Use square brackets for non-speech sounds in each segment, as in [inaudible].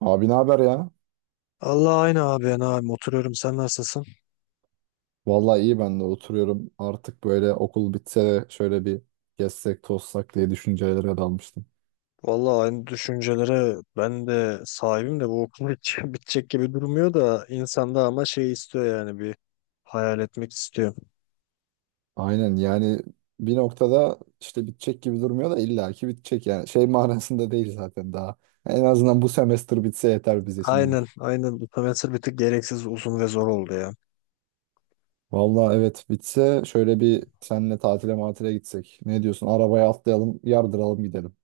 Abi ne haber ya? Allah aynı abi ben abi oturuyorum sen nasılsın? Vallahi iyi ben de oturuyorum. Artık böyle okul bitse de şöyle bir gezsek tozsak diye düşüncelere dalmıştım. Vallahi aynı düşüncelere ben de sahibim de bu okul hiç [laughs] bitecek gibi durmuyor da insanda ama şey istiyor yani bir hayal etmek istiyor. Aynen yani bir noktada işte bitecek gibi durmuyor da illaki bitecek yani. Şey [laughs] manasında değil zaten daha. En azından bu semester bitse yeter bize şimdi. Aynen aynen bu semestr bir tık gereksiz uzun ve zor oldu ya. Vallahi evet bitse şöyle bir seninle tatile matile gitsek. Ne diyorsun? Arabaya atlayalım, yardıralım gidelim.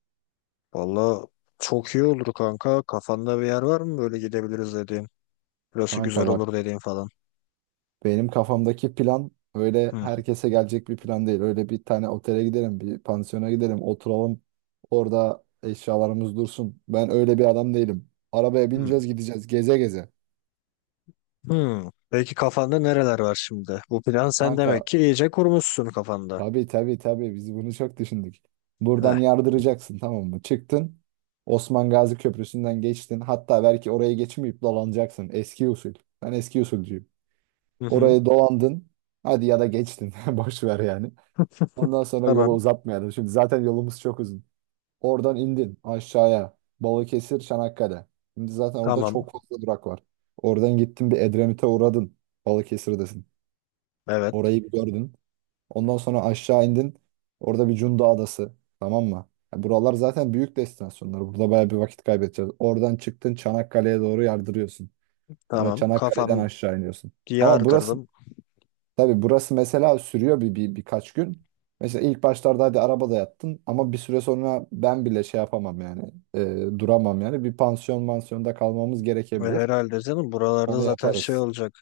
Vallahi çok iyi olur kanka, kafanda bir yer var mı böyle gidebiliriz dediğin? Burası Kanka güzel bak, olur dediğin falan. benim kafamdaki plan öyle Hı, herkese gelecek bir plan değil. Öyle bir tane otele gidelim, bir pansiyona gidelim, oturalım. Orada eşyalarımız dursun. Ben öyle bir adam değilim. Arabaya hı, bineceğiz, gideceğiz geze geze. hı. Peki kafanda nereler var şimdi? Bu plan sen Kanka demek ki iyice kurmuşsun kafanda. tabii biz bunu çok düşündük. Heh. Buradan yardıracaksın, tamam mı? Çıktın. Osman Gazi Köprüsü'nden geçtin. Hatta belki orayı geçmeyip dolanacaksın. Eski usul. Ben eski usulcuyum. Hı hı. Orayı dolandın. Hadi ya da geçtin. [laughs] Boş ver yani. Ondan sonra yolu Tamam. uzatmayalım. Şimdi zaten yolumuz çok uzun. Oradan indin aşağıya. Balıkesir, Çanakkale. Şimdi zaten orada Tamam. çok fazla durak var. Oradan gittin bir Edremit'e uğradın. Balıkesir'desin. Evet Orayı bir gördün. Ondan sonra aşağı indin. Orada bir Cunda Adası. Tamam mı? Ya buralar zaten büyük destinasyonlar. Burada bayağı bir vakit kaybedeceğiz. Oradan çıktın Çanakkale'ye doğru yardırıyorsun. Sonra tamam, Çanakkale'den kafam aşağı iniyorsun. Ama burası, diyardırdım tabii burası mesela sürüyor bir birkaç gün. Mesela ilk başlarda hadi arabada yattın ama bir süre sonra ben bile şey yapamam yani duramam yani bir pansiyon mansiyonda kalmamız ve gerekebilir. herhalde canım buralarda Onu zaten şey yaparız. olacak.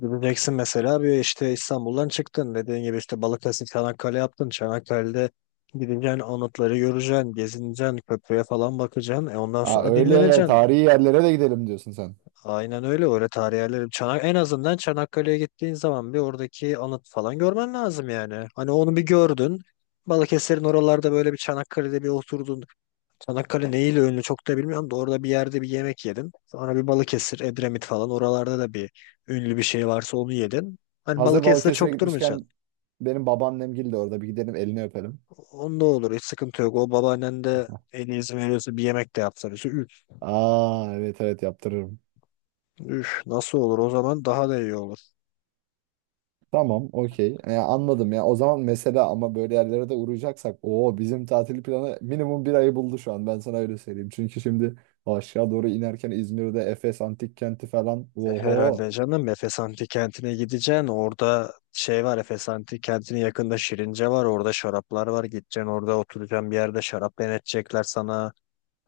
Gideceksin mesela bir işte İstanbul'dan çıktın dediğin gibi işte Balıkesir Çanakkale yaptın. Çanakkale'de gideceksin anıtları göreceksin, gezineceksin, köprüye falan bakacaksın. E ondan Ha, sonra öyle dinleneceksin. tarihi yerlere de gidelim diyorsun sen. Aynen öyle öyle tarih yerleri. En azından Çanakkale'ye gittiğin zaman bir oradaki anıt falan görmen lazım yani. Hani onu bir gördün. Balıkesir'in oralarda böyle bir Çanakkale'de bir oturdun. Çanakkale neyle ünlü çok da bilmiyorum da orada bir yerde bir yemek yedim. Sonra bir Balıkesir, Edremit falan oralarda da bir ünlü bir şey varsa onu yedin. Hani Hazır Balıkesir'de Balıkesir'e çok gitmişken durmayacaksın. benim babaannemgil de orada, bir gidelim elini öpelim. Onda olur, hiç sıkıntı yok. O babaannen de [laughs] eli izin veriyorsa bir yemek de yapsa bize. Üf, Aa, evet evet, yaptırırım. üf, nasıl olur, o zaman daha da iyi olur. Tamam, okey. Anladım ya. O zaman mesela ama böyle yerlere de uğrayacaksak o bizim tatil planı minimum bir ayı buldu şu an. Ben sana öyle söyleyeyim. Çünkü şimdi aşağı doğru inerken İzmir'de Efes Antik Kenti falan. E, Oho. herhalde canım Efes Antik Kenti'ne gideceksin. Orada şey var, Efes Antik Kenti'nin yakında Şirince var. Orada şaraplar var. Gideceksin orada oturacaksın bir yerde, şarap denetecekler sana.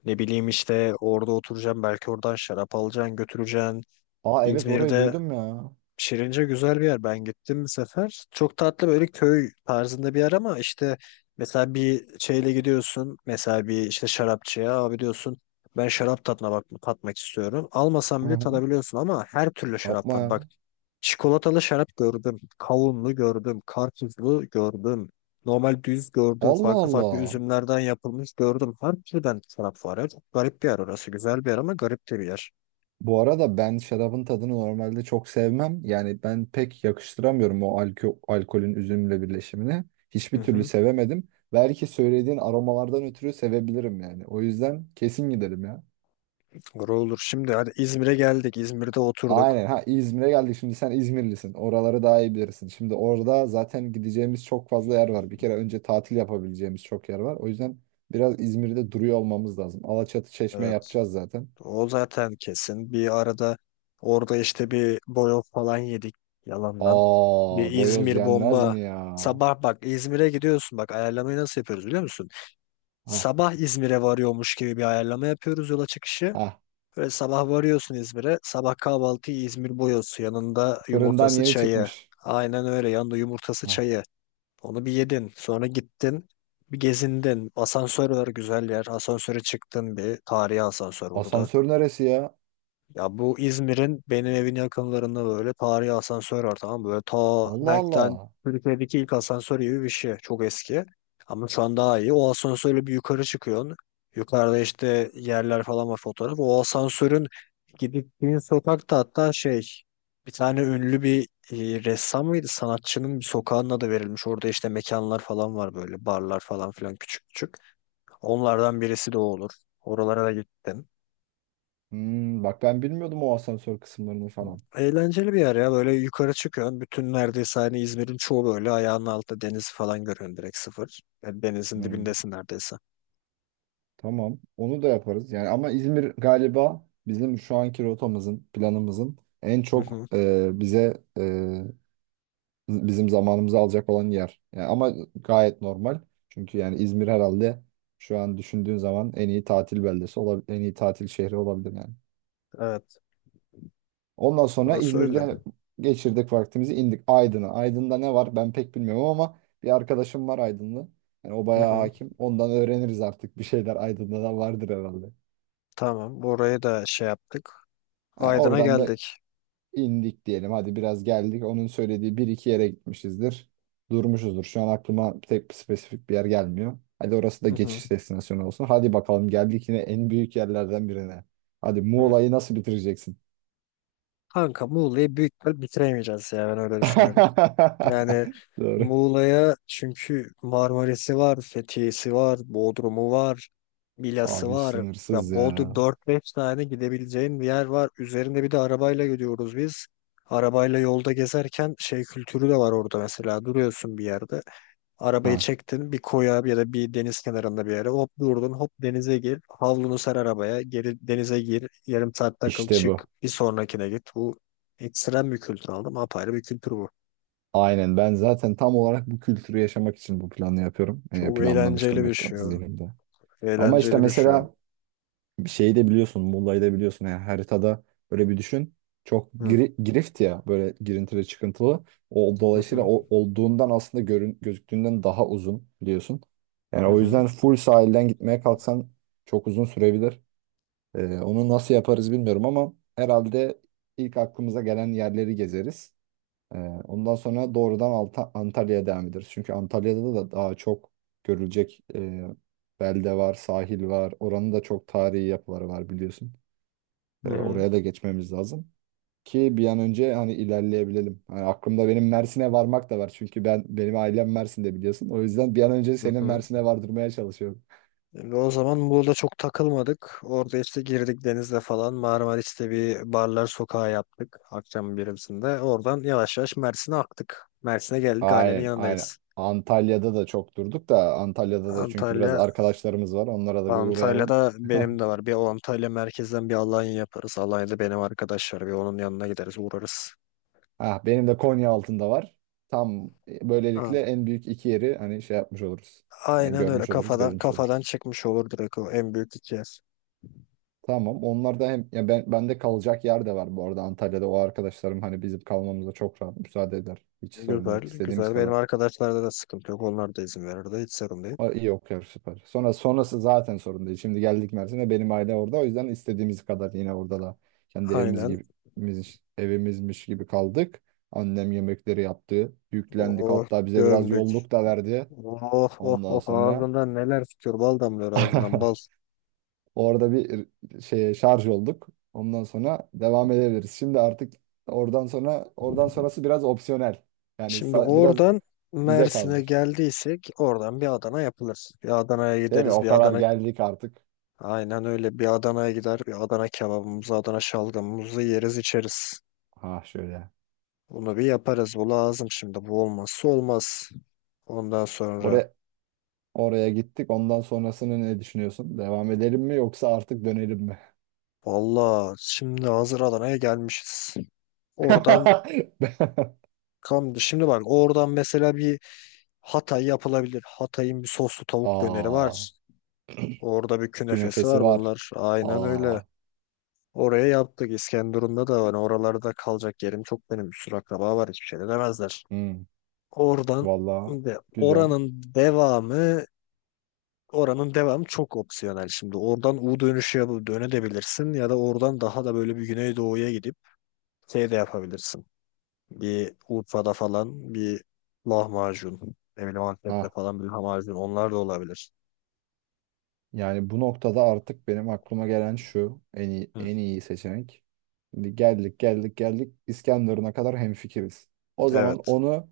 Ne bileyim işte orada oturacağım, belki oradan şarap alacaksın götüreceksin. Aa, evet, orayı İzmir'de duydum ya. Şirince güzel bir yer. Ben gittim bir sefer. Çok tatlı böyle köy tarzında bir yer ama işte mesela bir şeyle gidiyorsun. Mesela bir işte şarapçıya abi diyorsun. Ben şarap tadına bak tatmak istiyorum. Almasam Hı bile hı. tadabiliyorsun ama her türlü şarap Yapma var. ya. Bak, çikolatalı şarap gördüm. Kavunlu gördüm. Karpuzlu gördüm. Normal düz gördüm. Allah Farklı farklı Allah. üzümlerden yapılmış gördüm. Her türden şarap var ya. Çok garip bir yer orası. Güzel bir yer ama garip de bir yer. Bu arada ben şarabın tadını normalde çok sevmem. Yani ben pek yakıştıramıyorum o alkolün üzümle birleşimini. Hı Hiçbir türlü hı. sevemedim. Belki söylediğin aromalardan ötürü sevebilirim yani. O yüzden kesin gidelim ya. Doğru olur. Şimdi hadi İzmir'e geldik. İzmir'de oturduk. Aynen, ha, İzmir'e geldik, şimdi sen İzmirlisin, oraları daha iyi bilirsin. Şimdi orada zaten gideceğimiz çok fazla yer var. Bir kere önce tatil yapabileceğimiz çok yer var. O yüzden biraz İzmir'de duruyor olmamız lazım. Alaçatı Çeşme Evet. yapacağız zaten. O zaten kesin. Bir arada orada işte bir boyoz falan yedik yalandan. Aa, Bir boyoz İzmir yenmez bomba. mi ya? Sabah bak İzmir'e gidiyorsun. Bak ayarlamayı nasıl yapıyoruz biliyor musun? Ha Sabah İzmir'e varıyormuş gibi bir ayarlama yapıyoruz yola çıkışı. ha, Böyle sabah varıyorsun İzmir'e. Sabah kahvaltıyı İzmir boyozu, yanında fırından yumurtası yeni çayı. çıkmış. Aynen öyle, yanında yumurtası Ha. çayı. Onu bir yedin. Sonra gittin. Bir gezindin. Asansör var, güzel yer. Asansöre çıktın bir. Tarihi asansör burada. Asansör neresi ya? Ya bu İzmir'in benim evin yakınlarında böyle tarihi asansör var, tamam mı? Böyle Allah belki de Allah. Türkiye'deki ilk asansör gibi bir şey. Çok eski. Ama şu an daha iyi. O asansörle bir yukarı çıkıyorsun. Yukarıda işte yerler falan var, fotoğraf. O asansörün gittiğin sokakta hatta şey, bir tane ünlü bir ressam mıydı? Sanatçının bir sokağının adı verilmiş. Orada işte mekanlar falan var, böyle barlar falan filan küçük küçük. Onlardan birisi de o olur. Oralara da gittim. Hmm, bak, ben bilmiyordum o asansör kısımlarını falan. Eğlenceli bir yer ya. Böyle yukarı çıkıyorsun. Bütün neredeyse hani İzmir'in çoğu böyle ayağının altında, deniz falan görüyorsun direkt sıfır. Yani denizin Hmm. dibindesin neredeyse. Tamam. Onu da yaparız. Yani ama İzmir galiba bizim şu anki rotamızın, planımızın en Hı çok hı. Bize bizim zamanımızı alacak olan yer. Yani ama gayet normal. Çünkü yani İzmir herhalde şu an düşündüğün zaman en iyi tatil beldesi olabilir, en iyi tatil şehri olabilir yani. Evet. Ondan sonra Burası öyle. İzmir'de geçirdik vaktimizi, indik Aydın'a. Aydın'da ne var ben pek bilmiyorum ama bir arkadaşım var Aydınlı. Yani o Hı bayağı hı. hakim. Ondan öğreniriz artık bir şeyler, Aydın'da da vardır herhalde. Tamam. Orayı da şey yaptık. Yani Aydın'a oradan da geldik. indik diyelim. Hadi biraz geldik. Onun söylediği bir iki yere gitmişizdir. Durmuşuzdur. Şu an aklıma tek bir spesifik bir yer gelmiyor. Hadi orası da Hı hı. geçiş destinasyonu olsun. Hadi bakalım, geldik yine en büyük yerlerden birine. Hadi Hı. Muğla'yı nasıl bitireceksin? Kanka Muğla'yı büyük ihtimal bitiremeyeceğiz ya, ben öyle düşünüyorum. Yani [laughs] Doğru. Muğla'ya çünkü Marmaris'i var, Fethiye'si var, Bodrum'u var, Milas'ı Abi var. Ya sınırsız Bodrum ya. dört beş tane gidebileceğin bir yer var. Üzerinde bir de arabayla gidiyoruz biz. Arabayla yolda gezerken şey kültürü de var orada mesela. Duruyorsun bir yerde. Arabayı Ha, çektin bir koya ya da bir deniz kenarında bir yere. Hop durdun hop denize gir. Havlunu ser arabaya. Geri denize gir. Yarım saat takıl işte çık. bu. Bir sonrakine git. Bu ekstrem bir kültür aldım. Apayrı bir kültür bu. Aynen, ben zaten tam olarak bu kültürü yaşamak için bu planı yapıyorum. Yani Çok eğlenceli planlamıştım bir hep şey o. zihnimde. Ama işte Eğlenceli bir şey o. mesela bir şeyi de biliyorsun. Muğla'yı da biliyorsun. Yani haritada böyle bir düşün. Çok Hı girift ya, böyle girintili çıkıntılı. Hı, Dolayısıyla hı olduğundan aslında gözüktüğünden daha uzun biliyorsun. Yani hı. o Hı. yüzden full sahilden gitmeye kalksan çok uzun sürebilir. Onu nasıl yaparız bilmiyorum ama herhalde ilk aklımıza gelen yerleri gezeriz. Ee, ondan sonra doğrudan Antalya'ya devam ederiz. Çünkü Antalya'da da daha çok görülecek belde var, sahil var. Oranın da çok tarihi yapıları var biliyorsun. Hı hı. Oraya da geçmemiz lazım ki bir an önce hani ilerleyebilelim. Hani aklımda benim Mersin'e varmak da var. Çünkü benim ailem Mersin'de biliyorsun. O yüzden bir an önce Hı senin hı. Mersin'e vardırmaya çalışıyorum. Şimdi o zaman burada çok takılmadık. Orada işte girdik denizde falan. Marmaris'te bir barlar sokağı yaptık. Akşam birimsinde. Oradan yavaş yavaş Mersin'e aktık. Mersin'e geldik, ailenin Aynen, aynen. yanındayız. Antalya'da da çok durduk da Antalya'da da çünkü biraz Antalya, arkadaşlarımız var. Onlara da bir uğrayalım. Antalya'da [laughs] benim de var. Bir o Antalya merkezden bir Alanya yaparız. Alanya'da benim arkadaş var. Bir onun yanına gideriz, uğrarız. Ah, benim de Konya altında var. Tam A- böylelikle en büyük iki yeri hani şey yapmış oluruz. Yani Aynen öyle, görmüş oluruz, kafadan gezmiş kafadan oluruz. çıkmış olur direkt o en büyük iki yer. Tamam. Onlar da hem ya ben, bende kalacak yer de var bu arada Antalya'da. O arkadaşlarım hani bizim kalmamıza çok rahat müsaade eder. Hiç sorun Güzel, yok, istediğimiz güzel. Benim kadar. arkadaşlarda da sıkıntı yok. Onlar da izin verirdi. Hiç sorun değil. O iyi okuyor, süper. Sonra sonrası zaten sorun değil. Şimdi geldik Mersin'e, benim aile orada. O yüzden istediğimiz kadar yine orada da kendi evimiz Aynen. gibi, evimizmiş gibi kaldık. Annem yemekleri yaptı. Yüklendik. Oh, Hatta bize biraz gömdük. yolluk da verdi. Oh, oh, Ondan oh. sonra Ağzından neler tutuyor. Bal damlıyor ağzından, bal. [laughs] orada bir şarj olduk. Ondan sonra devam edebiliriz. Şimdi artık oradan sonrası biraz opsiyonel. Yani Şimdi biraz oradan bize Mersin'e kalmış. geldiysek oradan bir Adana yapılır. Bir Adana'ya Değil mi? gideriz. O Bir kadar Adana geldik artık. Aynen öyle. Bir Adana'ya gider, bir Adana kebabımızı, Adana şalgamımızı yeriz, içeriz. Ha şöyle. Bunu bir yaparız. Bu lazım şimdi. Bu olmazsa olmaz. Ondan sonra Oraya oraya gittik. Ondan sonrasını ne düşünüyorsun? Devam edelim mi yoksa artık dönelim mi? valla şimdi hazır Adana'ya gelmişiz. Oradan [laughs] şimdi bak, oradan mesela bir Hatay yapılabilir. Hatay'ın bir soslu tavuk döneri Aa, var. Orada bir künefesi künefesi var var. bunlar. Aynen öyle. Aa, Oraya yaptık. İskenderun'da da var. Oralarda kalacak yerim çok benim. Bir sürü akraba var. Hiçbir şey de demezler. hmm, Oradan vallahi ve güzel. Oranın devamı çok opsiyonel şimdi. Oradan U dönüşü yapıp dönebilirsin ya da oradan daha da böyle bir Güneydoğu'ya gidip şey de yapabilirsin. Bir Urfa'da falan bir lahmacun. Ne bileyim Antep'te Ha. falan bir lahmacun. Onlar da olabilir. Yani bu noktada artık benim aklıma gelen şu en iyi, Hı. en iyi seçenek. Şimdi geldik İskenderun'a kadar hemfikiriz. O zaman Evet. onu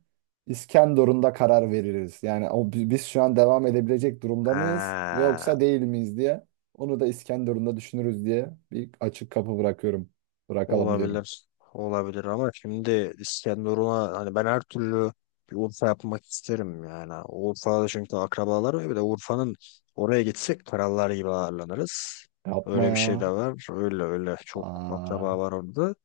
İskenderun'da karar veririz. Yani biz şu an devam edebilecek durumda mıyız Ha. yoksa değil miyiz diye. Onu da İskenderun'da düşünürüz diye bir açık kapı bırakıyorum. Bırakalım diyorum. Olabilir. Olabilir ama şimdi İskenderun'a hani ben her türlü bir Urfa yapmak isterim yani. Urfa'da çünkü akrabalar var. Bir de Urfa'nın oraya gitsek krallar gibi ağırlanırız. Yapma Öyle bir ya. şey de var. Öyle öyle çok akraba Aa, var orada.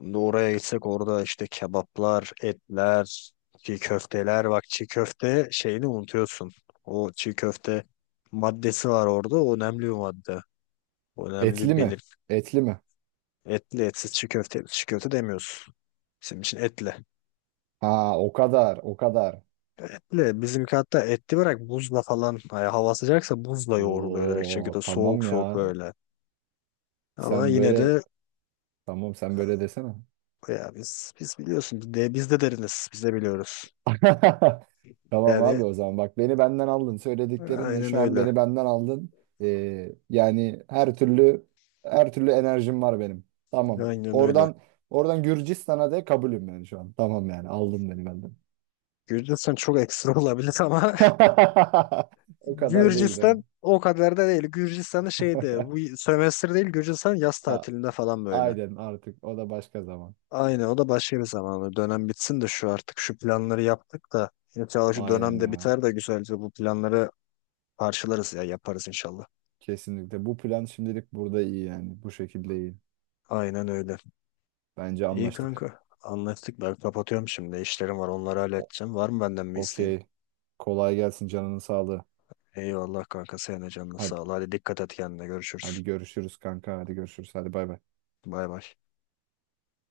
Şimdi oraya gitsek orada işte kebaplar, etler, çiğ köfteler. Bak çiğ köfte şeyini unutuyorsun. O çiğ köfte maddesi var orada. O önemli bir madde. O etli Önemli bir mi? Etli mi? Etli, etsiz çiğ köfte, etsiz çiğ köfte demiyoruz. Bizim için etli. Ha, o kadar o kadar. Etli bizimki, hatta etli bırak buzla falan, hani hava sıcaksa buzla yoğruluyor direkt çiğ Oo, köfte, tamam soğuk ya. soğuk böyle. Ama Sen yine böyle, de tamam sen böyle desene. ya biz biliyorsun biz de deriniz, biz de biliyoruz. [laughs] Tamam Yani abi, o zaman bak, beni benden aldın söylediklerinle, aynen şu an öyle. beni benden aldın. Yani her türlü enerjim var benim. Tamam. Aynen öyle. Oradan Gürcistan'a de kabulüm yani şu an. Tamam yani aldın beni benden. Gürcistan çok ekstra olabilir ama [laughs] [laughs] O kadar değil değil mi? Gürcistan o kadar da değil. Gürcistan'da şeydi, [laughs] bu sömestr değil, Gürcistan yaz A- tatilinde falan böyle. Aynen, artık o da başka zaman. Aynen, o da başka bir zaman. Dönem bitsin de şu, artık şu planları yaptık da inşallah şu Aynen dönemde ya. biter de güzelce bu planları parçalarız ya, yaparız inşallah. Kesinlikle bu plan şimdilik burada iyi yani. Bu şekilde iyi. Aynen öyle. Bence İyi anlaştık. kanka. Anlaştık, ben kapatıyorum şimdi. İşlerim var, onları O- halledeceğim. Var mı benden bir isteğin? Okey. Kolay gelsin, canının sağlığı. Eyvallah kanka, senin de canına Hadi, sağ ol. Hadi dikkat et kendine, görüşürüz. hadi görüşürüz kanka. Hadi görüşürüz. Hadi bay bay. Bay bay.